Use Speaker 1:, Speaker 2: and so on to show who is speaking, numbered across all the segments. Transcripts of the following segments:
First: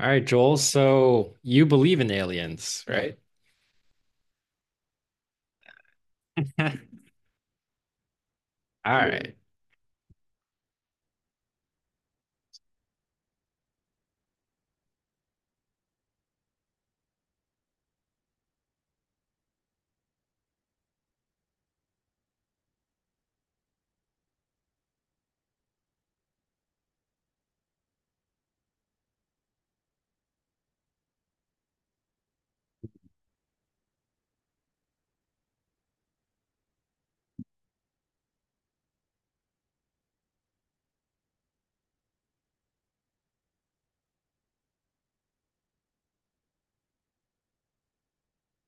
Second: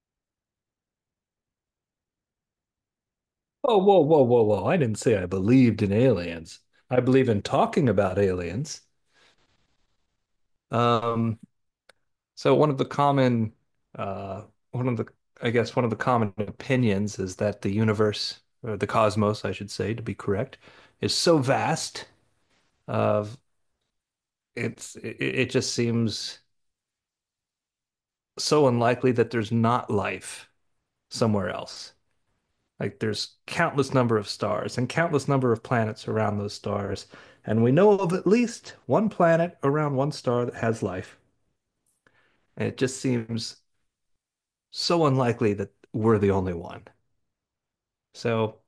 Speaker 1: All right, Joel. So you believe in aliens, right?
Speaker 2: Whoa, whoa, whoa, whoa, whoa. I didn't say I believed in aliens.
Speaker 1: All
Speaker 2: I believe in talking about aliens.
Speaker 1: right.
Speaker 2: Um, so one of the common uh one of the I guess one of the common opinions is that the universe, or the cosmos, I should say, to be correct, is so vast of it just seems so unlikely that there's not life somewhere else. Like there's countless number of stars and countless number of planets around those stars. And we know of at least one planet around one star that has life. And it just seems so unlikely that we're the only one. So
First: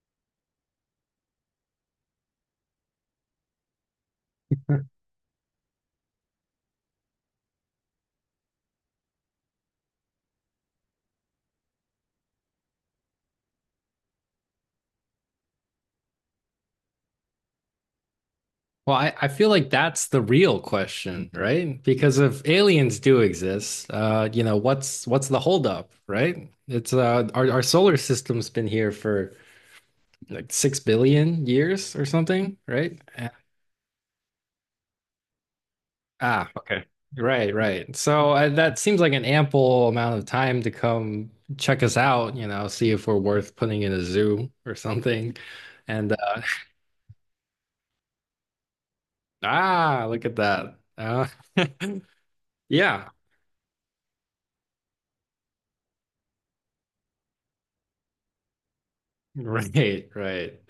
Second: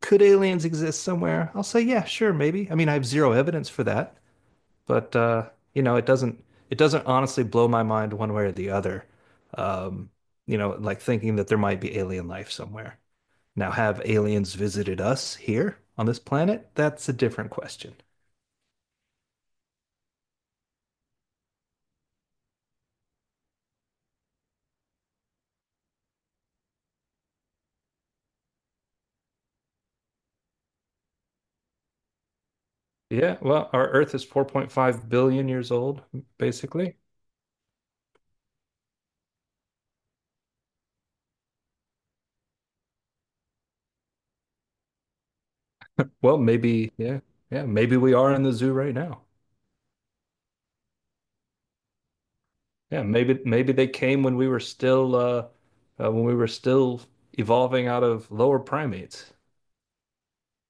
Speaker 2: could aliens exist somewhere? I'll say, yeah, sure, maybe. I mean, I have zero evidence for that, but it doesn't honestly blow my mind one way or the other. Um, like thinking that there might be alien life somewhere. Now, have aliens visited us here on this planet? That's a different question.
Speaker 1: Well, I feel like that's the real question, right? Because if aliens do exist, you know, what's the holdup, right? It's our solar system's been here for like 6 billion years or something, right?
Speaker 2: Yeah, well, our Earth is 4.5 billion years old,
Speaker 1: Ah, okay.
Speaker 2: basically.
Speaker 1: Right, right. So that seems like an ample amount of time to come check us out, you know, see if we're worth putting in a zoo or something. And
Speaker 2: Well, maybe, yeah, yeah, maybe we are in the zoo right now.
Speaker 1: Ah, look at that.
Speaker 2: Yeah,
Speaker 1: Yeah,
Speaker 2: maybe they came when we were still uh when we were still evolving out of lower primates.
Speaker 1: right, right.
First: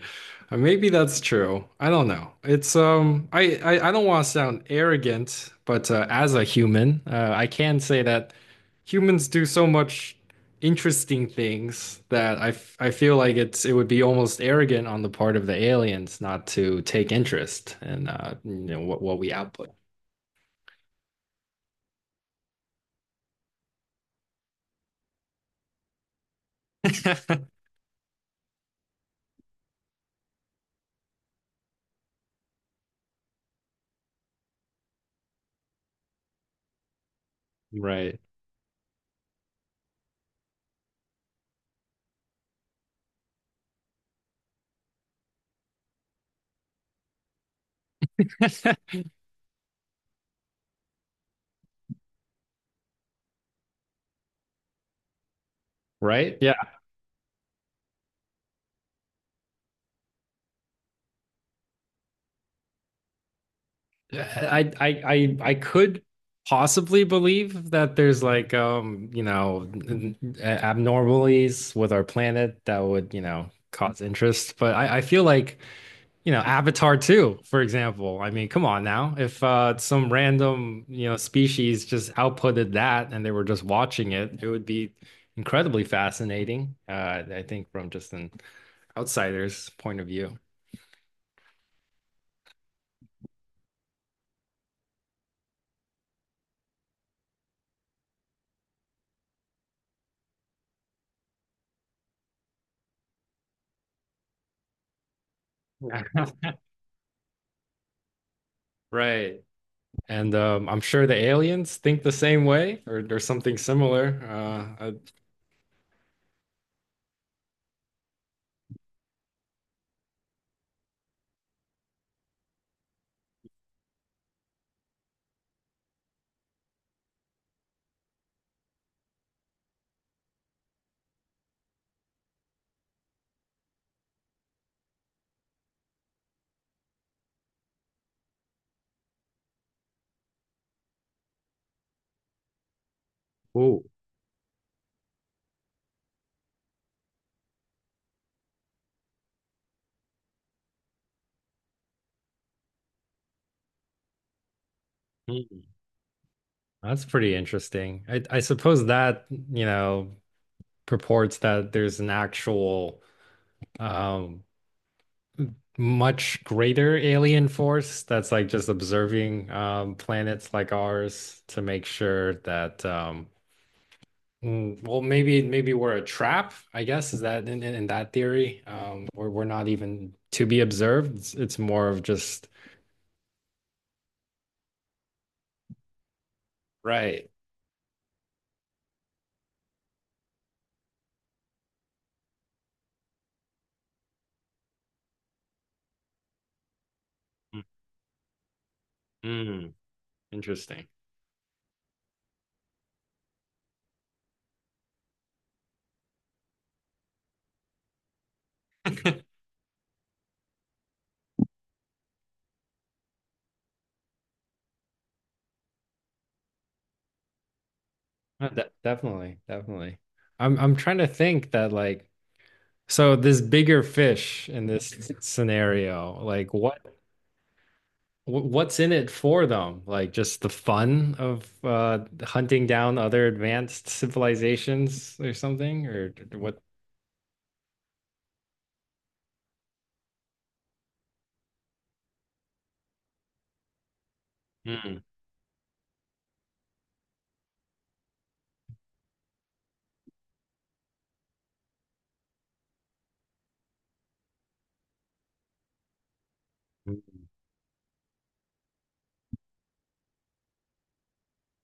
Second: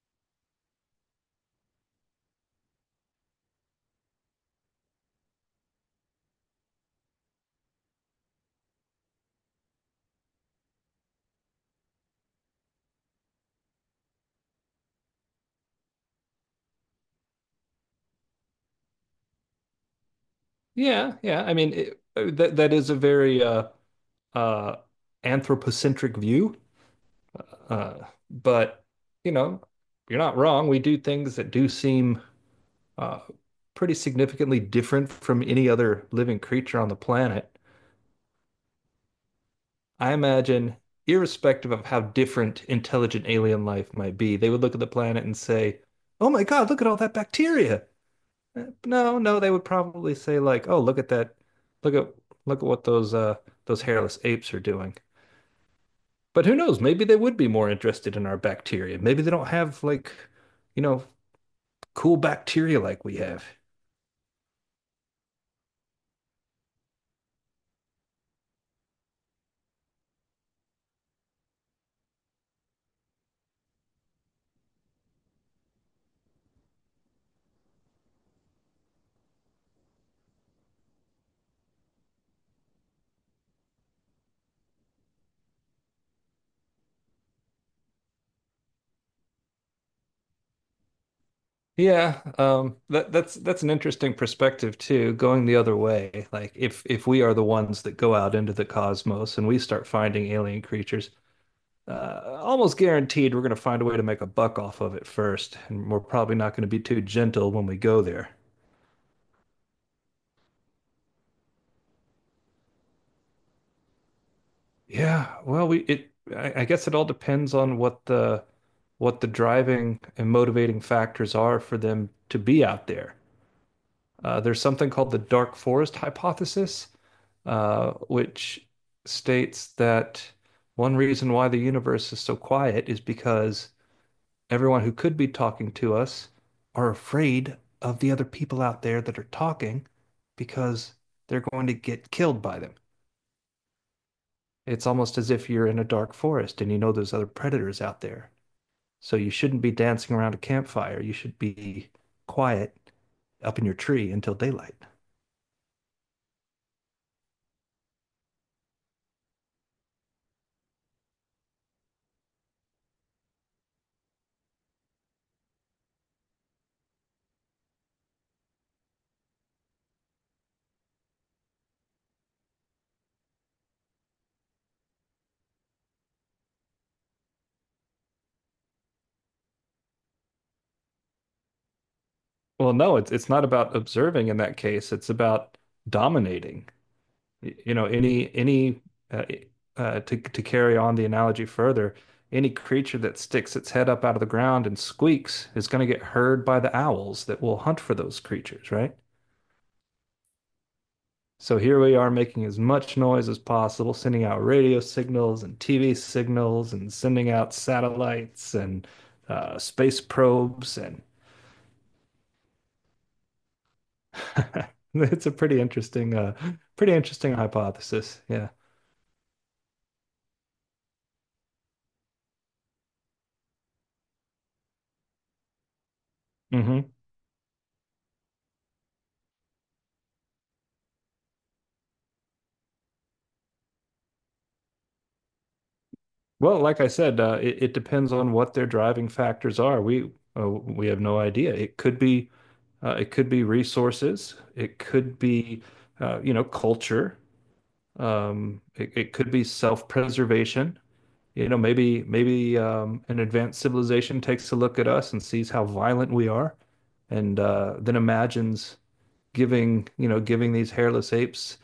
Speaker 1: Maybe that's true. I don't know. It's I don't want to sound arrogant, but as a human, I can say that humans do so much interesting things that I feel like it would be almost arrogant on the part of the aliens not to take interest in you know what we output.
Speaker 2: Yeah, yeah. I mean, that is a very uh, anthropocentric view. Uh, but, you know, you're not wrong. We do things that do seem uh, pretty significantly different from any other living creature on the planet.
Speaker 1: Right.
Speaker 2: I imagine, irrespective of how different intelligent alien life might be, they would look at the planet and say, "Oh my God, look at all that bacteria." No, no, they would probably say, like, "Oh, look at that. Look at look at what those hairless apes are doing."
Speaker 1: Right?
Speaker 2: But
Speaker 1: Yeah.
Speaker 2: who knows? Maybe they would be more interested in our bacteria. Maybe they don't have, like, you know, cool bacteria like we have.
Speaker 1: I could possibly believe that there's like you know abnormalities with our planet that would you know cause interest, but I feel like you know Avatar 2, for example. I mean, come on now. If some random you know species just outputted that and they were just watching it, it would be incredibly fascinating. I think from just an outsider's point of view.
Speaker 2: Yeah, that's an interesting perspective too, going the other way. Like if we are the ones that go out into the cosmos and we start finding alien creatures, almost guaranteed we're going to find a way to make a buck off of it first, and we're probably not going to be too gentle when we go there.
Speaker 1: Right. And I'm sure the aliens think the same way or something similar.
Speaker 2: Yeah, well, I guess it all depends on what the driving and motivating factors are for them to be out there. There's something called the dark forest hypothesis, which states that one reason why the universe is so quiet is because everyone who could be talking to us are afraid of the other people out there that are talking because they're going to get killed by them.
Speaker 1: Ooh.
Speaker 2: It's almost as if you're in a dark forest and you know there's other predators out there. So you shouldn't be dancing around a campfire. You should be quiet up in your tree until daylight.
Speaker 1: Hmm. That's pretty interesting. I suppose that, you know, purports that there's an actual um, much greater alien force that's like just observing planets like ours to make sure that, well, maybe we're a trap, I guess, is that in that theory? We're not even to be observed. It's more of just.
Speaker 2: Well, no, it's not about observing in that case. It's about dominating.
Speaker 1: Right.
Speaker 2: You know, any uh, to carry on the analogy further, any creature that sticks its head up out of the ground and squeaks is going to get heard by the owls that will hunt for those creatures, right?
Speaker 1: Mm, interesting.
Speaker 2: So here we are making as much noise as possible, sending out radio signals and TV signals and sending out satellites and space probes and it's a pretty interesting hypothesis. Yeah.
Speaker 1: Definitely, definitely. I'm trying to think that like so this bigger fish in this scenario, like
Speaker 2: Hmm.
Speaker 1: what's in it for them? Like just the fun of hunting down other advanced civilizations or something
Speaker 2: Well,
Speaker 1: what?
Speaker 2: like I said, it depends on what their driving factors are. We have no idea. It could be resources. It
Speaker 1: Mm.
Speaker 2: could be culture. It could be self-preservation. Maybe an advanced civilization takes a look at us and sees how violent we are, and then imagines giving, giving these hairless apes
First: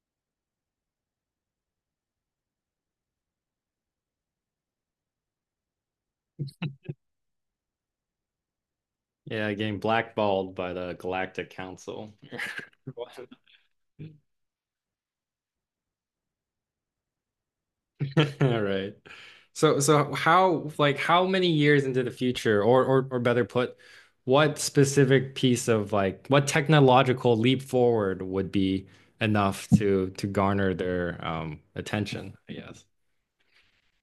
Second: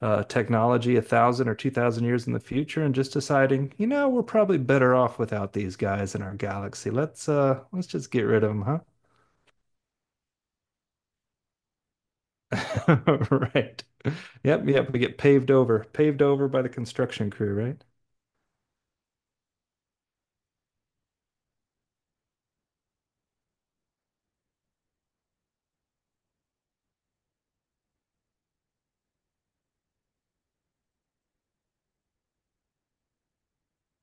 Speaker 2: technology 1,000 or 2,000 years in the future, and just deciding, we're probably better off without these guys in our galaxy. Let's just get rid of them, huh?
Speaker 1: Yeah, getting blackballed by the Galactic Council.
Speaker 2: Right. Yep, yep. We get paved over, paved over by the construction crew, right?
Speaker 1: All right. So how like how many years into the future or better put, what specific piece of like what technological leap forward would be enough to garner their attention, I guess.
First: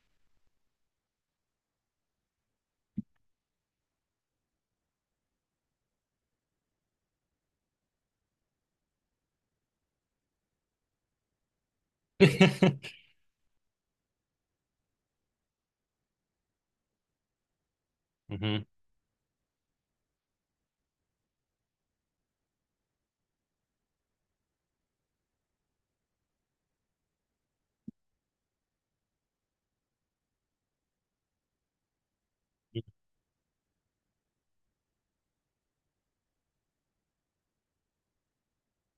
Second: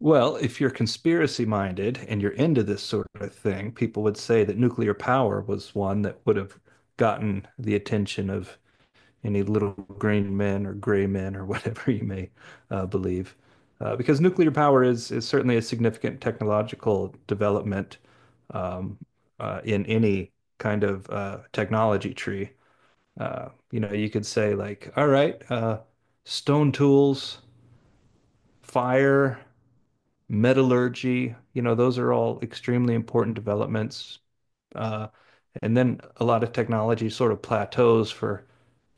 Speaker 2: Well, if you're conspiracy minded and you're into this sort of thing, people would say that nuclear power was one that would have gotten the attention of any little green men or gray men or whatever you may believe. Because nuclear power is certainly a significant technological development
Speaker 1: Hmm.
Speaker 2: um, in any kind of technology tree. You could say, like, "All right, stone tools, fire, metallurgy." You know, those are all extremely important developments. Uh, and then a lot of technology sort of plateaus for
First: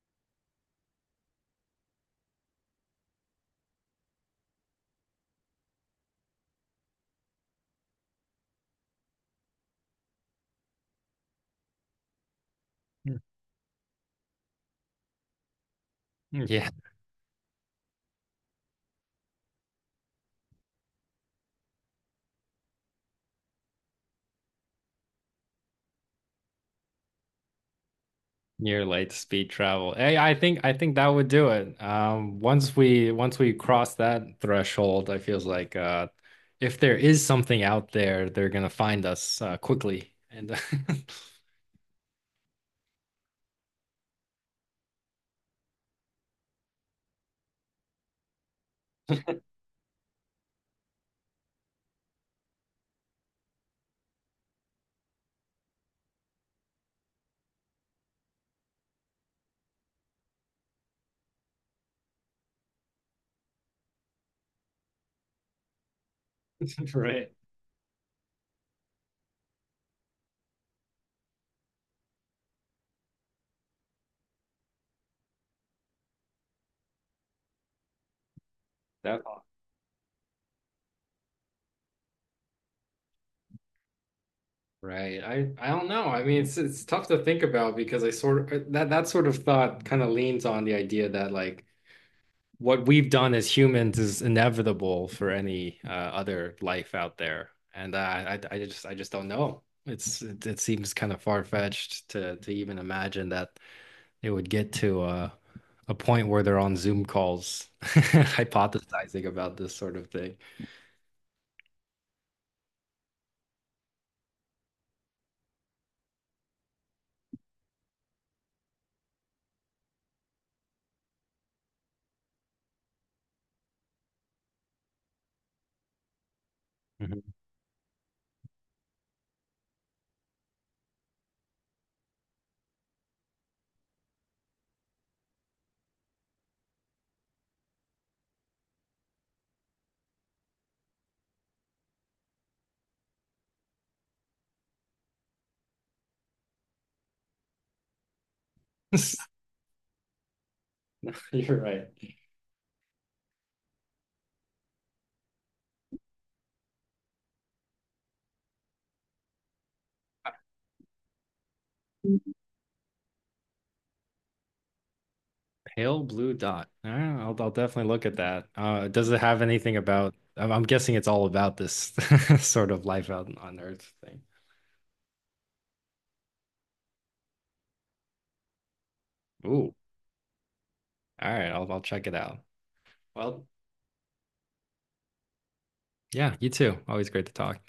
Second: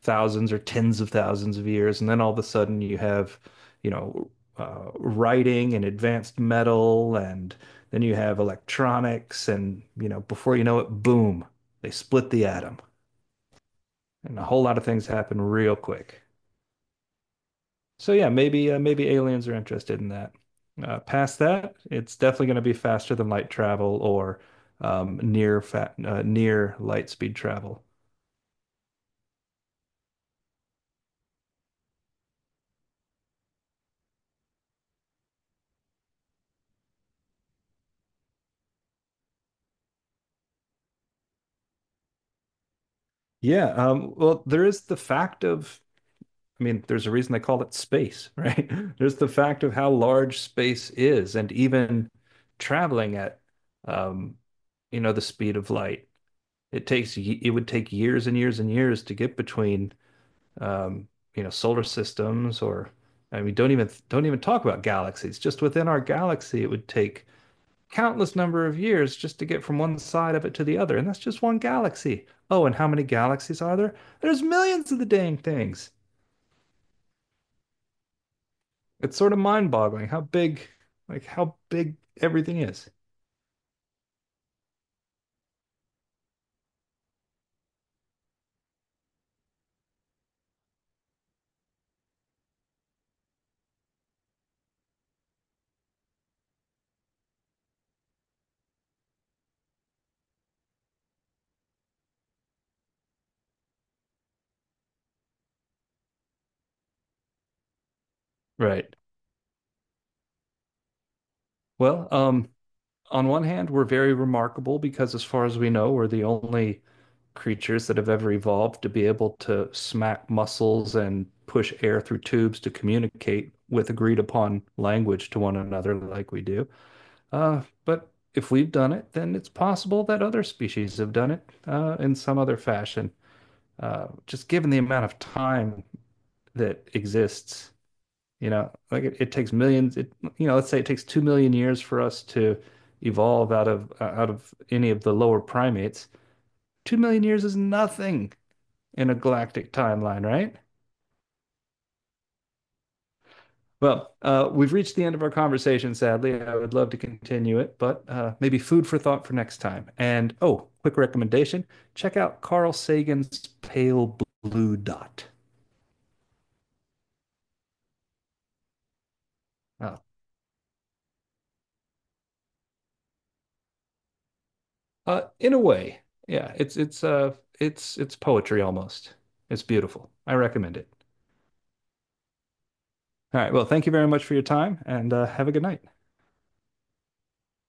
Speaker 2: thousands or tens of thousands of years. And then all of a sudden you have, you know, writing and advanced metal, and then you have electronics. And, before you know it, boom, they split the atom. And a whole lot of things happen real quick.
Speaker 1: Yeah.
Speaker 2: So yeah, maybe aliens are interested in that. Past that, it's definitely going to be faster than light travel, or near light speed travel.
Speaker 1: Near light speed travel. Hey, I think that would do it. Once we cross that threshold, I feels like if there is something out there, they're gonna find us quickly. And
Speaker 2: Yeah, well, there is the fact of — I mean, there's a reason they call it space, right? There's the fact of how large space is, and even traveling at, um, the speed of light, it would take years and years and years to get between um, solar systems, or I mean, don't even talk about galaxies. Just within our galaxy, it would take
Speaker 1: right,
Speaker 2: countless number of years just to get from one side of it to the other, and that's just one galaxy. Oh, and how many galaxies are there? There's millions of the dang things. It's
Speaker 1: that
Speaker 2: sort of mind-boggling how big, how big everything is.
Speaker 1: right. I don't know. I mean, it's tough to think about because I sort of that sort of thought kind of leans on the idea that like what we've done as humans is inevitable for any other life out there, and I just don't know. It seems kind of far-fetched to even imagine that it would get to a point where they're on Zoom calls
Speaker 2: Right.
Speaker 1: hypothesizing about this sort of thing.
Speaker 2: Well, on one hand, we're very remarkable because, as far as we know, we're the only creatures that have ever evolved to be able to smack muscles and push air through tubes to communicate with agreed upon language to one another like we do.
Speaker 1: Mhm.
Speaker 2: But if we've done it, then it's possible that other species have done it, in some other fashion. Just given the amount of time that exists, like it takes millions, it, you know, let's say it takes 2 million years for us to evolve out of any of the lower primates. 2 million years is nothing in a galactic timeline, right?
Speaker 1: You're right.
Speaker 2: Well, we've reached the end of our conversation, sadly. I would love to continue it, but maybe food for thought for next time. And, oh, quick recommendation: check out Carl Sagan's Pale Blue Dot.
Speaker 1: Pale blue dot. All right, I'll definitely look at that. Does it have anything
Speaker 2: Uh,
Speaker 1: about? I'm guessing it's all about this sort of life out on Earth thing.
Speaker 2: in a way, yeah, it's poetry almost. It's
Speaker 1: Ooh.
Speaker 2: beautiful. I recommend it.
Speaker 1: All right, I'll check it out.
Speaker 2: All
Speaker 1: Well,
Speaker 2: right. Well, thank you very much for your time, and have a good night.
Speaker 1: yeah, you too. Always great to talk.